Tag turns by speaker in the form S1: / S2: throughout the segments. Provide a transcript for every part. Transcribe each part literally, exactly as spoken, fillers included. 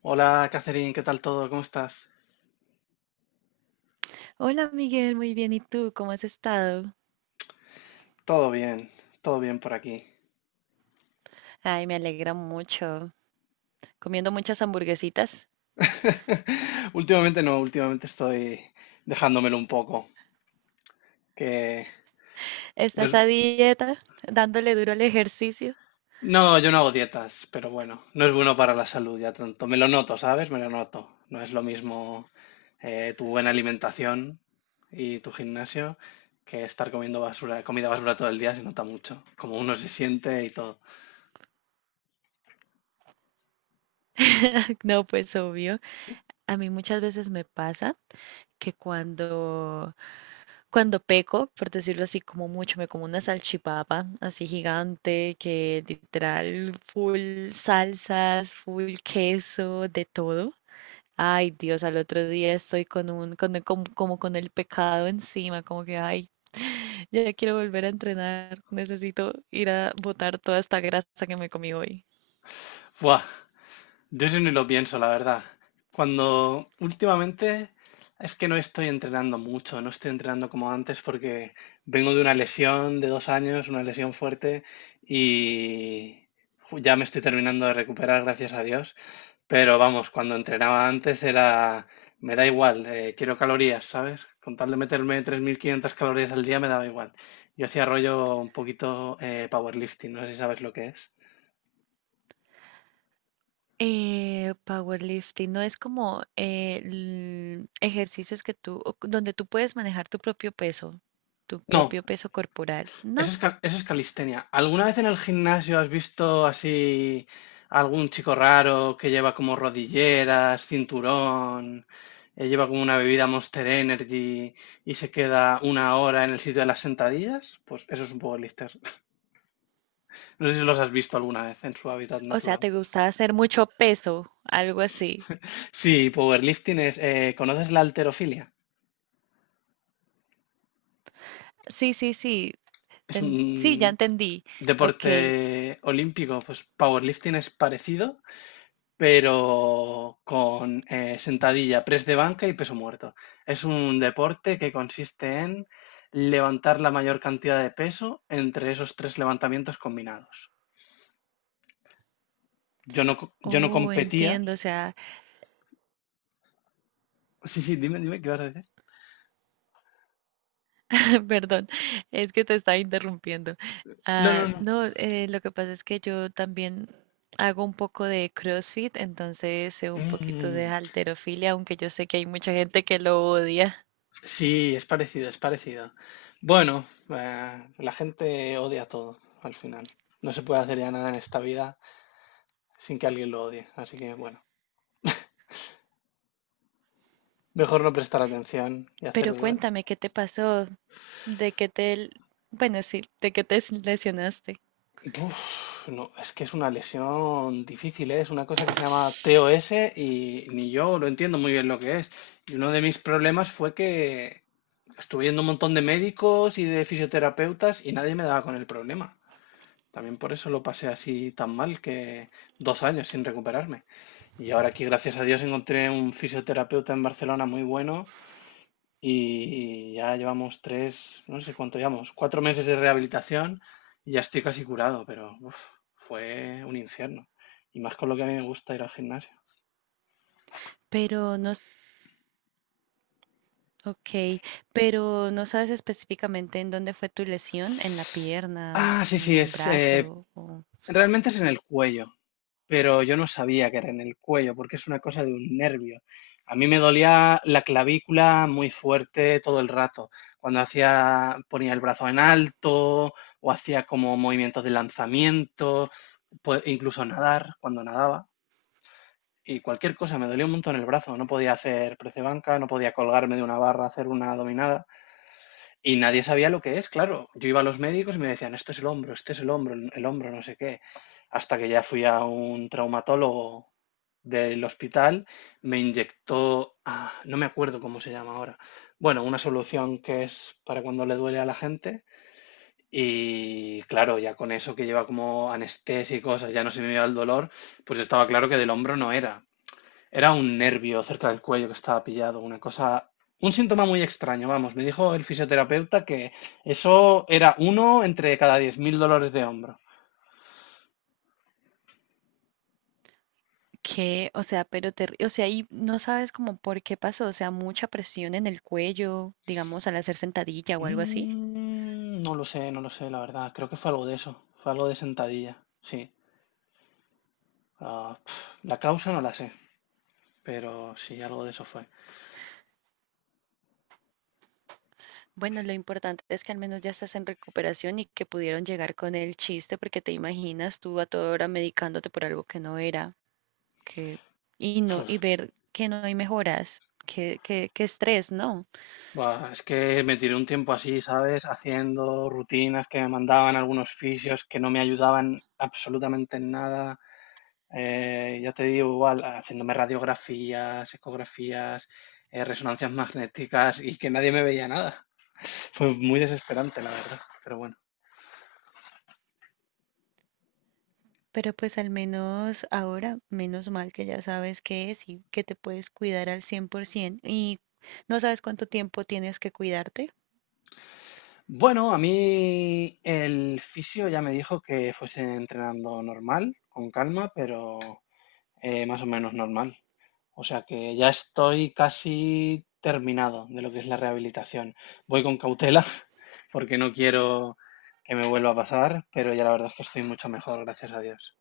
S1: Hola, Catherine, ¿qué tal todo? ¿Cómo estás?
S2: Hola Miguel, muy bien. ¿Y tú? ¿Cómo has estado?
S1: Todo bien, todo bien por aquí.
S2: Ay, me alegra mucho. Comiendo muchas hamburguesitas.
S1: Últimamente no, últimamente estoy dejándomelo un poco, que no
S2: ¿Estás
S1: es-
S2: a dieta? ¿Dándole duro al ejercicio?
S1: no, yo no hago dietas, pero bueno, no es bueno para la salud ya tanto. Me lo noto, ¿sabes? Me lo noto. No es lo mismo eh, tu buena alimentación y tu gimnasio que estar comiendo basura, comida basura todo el día. Se nota mucho, como uno se siente y todo.
S2: No, pues obvio. A mí muchas veces me pasa que cuando, cuando peco, por decirlo así, como mucho, me como una salchipapa así gigante, que literal full salsas, full queso, de todo. Ay, Dios, al otro día estoy con un, con, con- como con el pecado encima, como que, ay, ya quiero volver a entrenar. Necesito ir a botar toda esta grasa que me comí hoy.
S1: ¡Fua! Yo sí ni lo pienso, la verdad. Cuando Últimamente es que no estoy entrenando mucho, no estoy entrenando como antes porque vengo de una lesión de dos años, una lesión fuerte y ju- ya me estoy terminando de recuperar, gracias a Dios. Pero vamos, cuando entrenaba antes era, me da igual, eh, quiero calorías, ¿sabes? Con tal de meterme tres mil quinientas calorías al día, me daba igual. Yo hacía rollo un poquito eh, powerlifting, no sé si sabes lo que es.
S2: Eh, powerlifting no es como eh, l- ejercicios que tú, o- donde tú puedes manejar tu propio peso, tu
S1: No,
S2: propio peso corporal.
S1: eso
S2: No,
S1: es, cal- eso es calistenia. ¿Alguna vez en el gimnasio has visto así algún chico raro que lleva como rodilleras, cinturón, eh, lleva como una bebida Monster Energy y se queda una hora en el sitio de las sentadillas? Pues eso es un powerlifter. No sé si los has visto alguna vez en su hábitat
S2: o sea,
S1: natural.
S2: te gusta hacer mucho peso, algo así.
S1: Sí, powerlifting es... eh, ¿conoces la halterofilia?
S2: Sí, sí, sí,
S1: Es
S2: ten- sí, ya
S1: un
S2: entendí. Ok.
S1: deporte olímpico, pues powerlifting es parecido, pero con eh, sentadilla, press de banca y peso muerto. Es un deporte que consiste en levantar la mayor cantidad de peso entre esos tres levantamientos combinados. Yo no, co- yo no
S2: Oh,
S1: competía.
S2: entiendo, o sea…
S1: Sí, sí, dime, dime, ¿qué vas a decir?
S2: Perdón, es que te estaba interrumpiendo.
S1: No,
S2: Ah,
S1: no, no.
S2: no, eh, lo que pasa es que yo también hago un poco de CrossFit, entonces sé un poquito de
S1: Mm,
S2: halterofilia, aunque yo sé que hay mucha gente que lo odia.
S1: sí, es parecido, es parecido. Bueno, eh, la gente odia todo al final. No se puede hacer ya nada en esta vida sin que alguien lo odie. Así que bueno, mejor no prestar atención y hacer.
S2: Pero cuéntame, ¿qué te pasó? ¿De qué te, bueno, sí, de qué te lesionaste?
S1: Uf, no, es que es una lesión difícil, ¿eh? Es una cosa que se llama T O S y ni yo lo entiendo muy bien lo que es. Y uno de mis problemas fue que estuve yendo a un montón de médicos y de fisioterapeutas y nadie me daba con el problema. También por eso lo pasé así tan mal, que dos años sin recuperarme. Y ahora aquí, gracias a Dios, encontré un fisioterapeuta en Barcelona muy bueno y, y ya llevamos tres, no sé cuánto llevamos, cuatro meses de rehabilitación y ya estoy casi curado, pero uf, fue un infierno. Y más con lo que a mí me gusta ir al gimnasio.
S2: Pero no, s- ok, pero no sabes específicamente en dónde fue tu lesión, en la pierna,
S1: Ah, sí, sí,
S2: en un
S1: es, eh,
S2: brazo, o…
S1: realmente es en el cuello, pero yo no sabía que era en el cuello porque es una cosa de un nervio. A mí me dolía la clavícula muy fuerte todo el rato. Cuando hacía, ponía el brazo en alto o hacía como movimientos de lanzamiento, po- incluso nadar, cuando nadaba. Y cualquier cosa, me dolía un montón el brazo, no podía hacer prece banca, no podía colgarme de una barra, hacer una dominada y nadie sabía lo que es, claro. Yo iba a los médicos y me decían, esto es el hombro, este es el hombro, el hombro, no sé qué, hasta que ya fui a un traumatólogo del hospital, me inyectó, ah, no me acuerdo cómo se llama ahora, bueno, una solución que es para cuando le duele a la gente. Y claro, ya con eso que lleva como anestesia y cosas, ya no se me iba el dolor, pues estaba claro que del hombro no era, era un nervio cerca del cuello que estaba pillado, una cosa, un síntoma muy extraño, vamos. Me dijo el fisioterapeuta que eso era uno entre cada diez mil dolores de hombro.
S2: Que, o sea, pero te, o sea, y no sabes como por qué pasó, o sea, mucha presión en el cuello, digamos, al hacer sentadilla o algo así.
S1: Mm, no lo sé, no lo sé, la verdad. Creo que fue algo de eso. Fue algo de sentadilla. Sí. Ah, pf, la causa no la sé, pero sí, algo de eso fue.
S2: Bueno, lo importante es que al menos ya estás en recuperación y que pudieron llegar con el chiste, porque te imaginas tú a toda hora medicándote por algo que no era, que, y no, y
S1: Uf,
S2: ver que no hay mejoras, que, que, que estrés, ¿no?
S1: buah, es que me tiré un tiempo así, ¿sabes? Haciendo rutinas que me mandaban algunos fisios que no me ayudaban absolutamente en nada. Eh, ya te digo, igual, haciéndome radiografías, ecografías, eh, resonancias magnéticas y que nadie me veía nada. Fue muy desesperante, la verdad, pero bueno.
S2: Pero pues al menos ahora, menos mal que ya sabes qué es y que te puedes cuidar al cien por ciento y no sabes cuánto tiempo tienes que cuidarte.
S1: Bueno, a mí el fisio ya me dijo que fuese entrenando normal, con calma, pero eh, más o menos normal. O sea, que ya estoy casi terminado de lo que es la rehabilitación. Voy con cautela porque no quiero que me vuelva a pasar, pero ya la verdad es que estoy mucho mejor, gracias a Dios.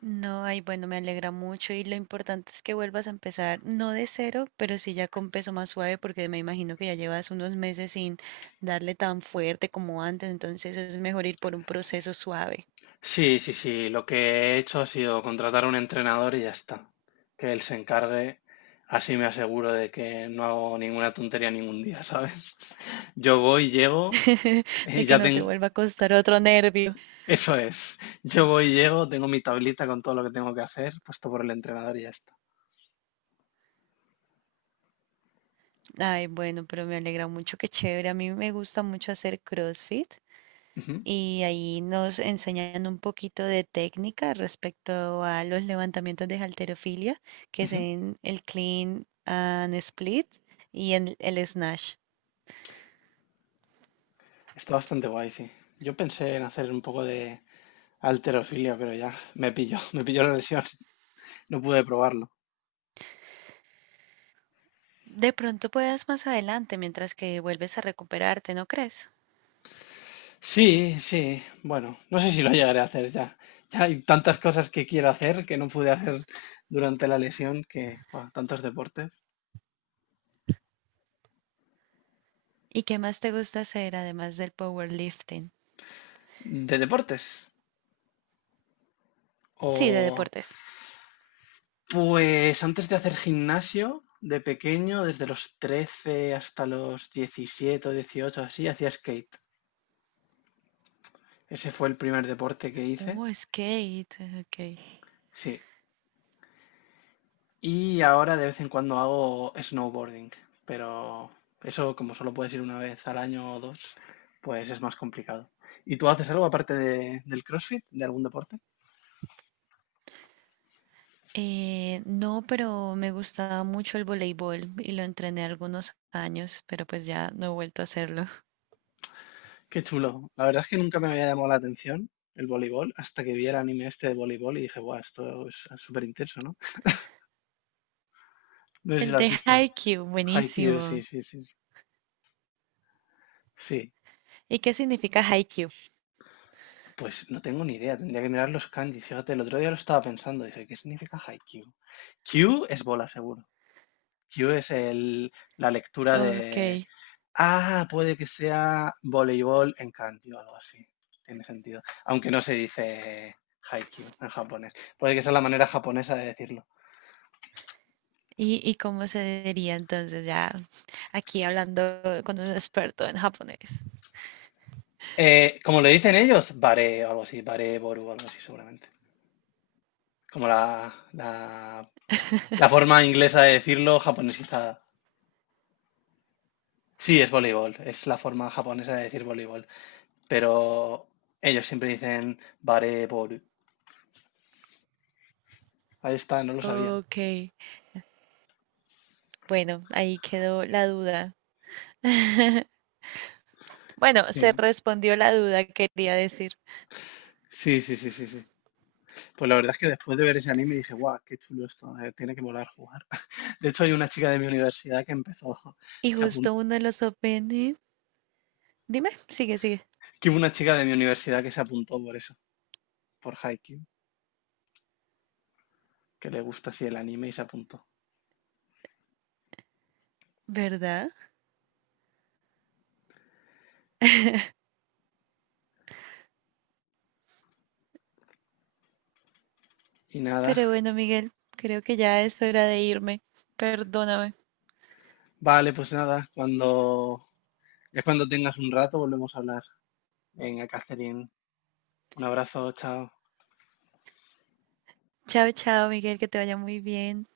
S2: No, ay, bueno, me alegra mucho y lo importante es que vuelvas a empezar, no de cero, pero sí ya con peso más suave, porque me imagino que ya llevas unos meses sin darle tan fuerte como antes, entonces es mejor ir por un proceso suave,
S1: Sí, sí, sí. Lo que he hecho ha sido contratar a un entrenador y ya está. Que él se encargue. Así me aseguro de que no hago ninguna tontería ningún día, ¿sabes? Yo voy, llego,
S2: de que
S1: ya
S2: no te
S1: tengo...
S2: vuelva a costar otro nervio.
S1: Eso es. Yo voy, llego, tengo mi tablita con todo lo que tengo que hacer, puesto por el entrenador y ya está.
S2: Ay, bueno, pero me alegra mucho, qué chévere, a mí me gusta mucho hacer CrossFit.
S1: Ujú,
S2: Y ahí nos enseñan un poquito de técnica respecto a los levantamientos de halterofilia, que es
S1: ujú.
S2: en el clean and split y en el snatch.
S1: Está bastante guay, sí. Yo pensé en hacer un poco de alterofilia, pero ya me pilló, me pilló la lesión. No pude probarlo.
S2: De pronto puedas más adelante mientras que vuelves a recuperarte, ¿no crees?
S1: Sí, sí. Bueno, no sé si lo llegaré a hacer ya. Ya hay tantas cosas que quiero hacer que no pude hacer durante la lesión que, buah, tantos deportes.
S2: ¿Y qué más te gusta hacer además del powerlifting?
S1: ¿De deportes?
S2: Sí, de
S1: O
S2: deportes.
S1: pues antes de hacer gimnasio, de pequeño, desde los trece hasta los diecisiete, o dieciocho, así, hacía skate. Ese fue el primer deporte que hice.
S2: Oh, skate, ok.
S1: Sí. Y ahora de vez en cuando hago snowboarding, pero eso como solo puedes ir una vez al año o dos, pues es más complicado. ¿Y tú haces algo aparte de- del CrossFit, de algún deporte?
S2: Eh, no, pero me gustaba mucho el voleibol y lo entrené algunos años, pero pues ya no he vuelto a hacerlo.
S1: Qué chulo. La verdad es que nunca me había llamado la atención el voleibol hasta que vi el anime este de voleibol y dije, guau, esto es súper intenso, ¿no? No sé si
S2: El
S1: lo has
S2: de
S1: visto.
S2: Haikyuu,
S1: Haikyuu,
S2: buenísimo.
S1: sí, sí, sí. Sí, sí,
S2: ¿Y qué significa Haikyuu?
S1: pues no tengo ni idea. Tendría que mirar los kanji. Fíjate, el otro día lo estaba pensando. Dije, ¿qué significa Haikyuu? Q es bola, seguro. Q es el, la lectura
S2: Ok.
S1: de. Ah, puede que sea voleibol en kanji o algo así. Tiene sentido. Aunque no se dice haikyuu en japonés. Puede que sea la manera japonesa de decirlo.
S2: ¿Y, y cómo se diría entonces ya aquí hablando con un experto en japonés?
S1: Eh, como le dicen ellos, bare o algo así, bare boru o algo así, seguramente. Como la, la, la forma inglesa de decirlo japonesizada. Sí, es voleibol, es la forma japonesa de decir voleibol. Pero ellos siempre dicen bare boru. Ahí está, no lo sabía.
S2: Ok. Bueno, ahí quedó la duda. Bueno, se
S1: Sí.
S2: respondió la duda, quería decir.
S1: Sí, sí, sí, sí, sí. Pues la verdad es que después de ver ese anime dije, guau, qué chulo esto, eh, tiene que volar a jugar. De hecho, hay una chica de mi universidad que empezó,
S2: Y
S1: se apuntó,
S2: justo uno de los openings. Dime, sigue, sigue.
S1: que hubo una chica de mi universidad que se apuntó por eso, por Haikyuu, que le gusta así el anime y se apuntó.
S2: ¿Verdad?
S1: Y nada,
S2: Pero bueno, Miguel, creo que ya es hora de irme. Perdóname.
S1: vale, pues nada, cuando, ya cuando tengas un rato volvemos a hablar. Venga, Catherine, un abrazo, chao.
S2: Chao, chao, Miguel, que te vaya muy bien.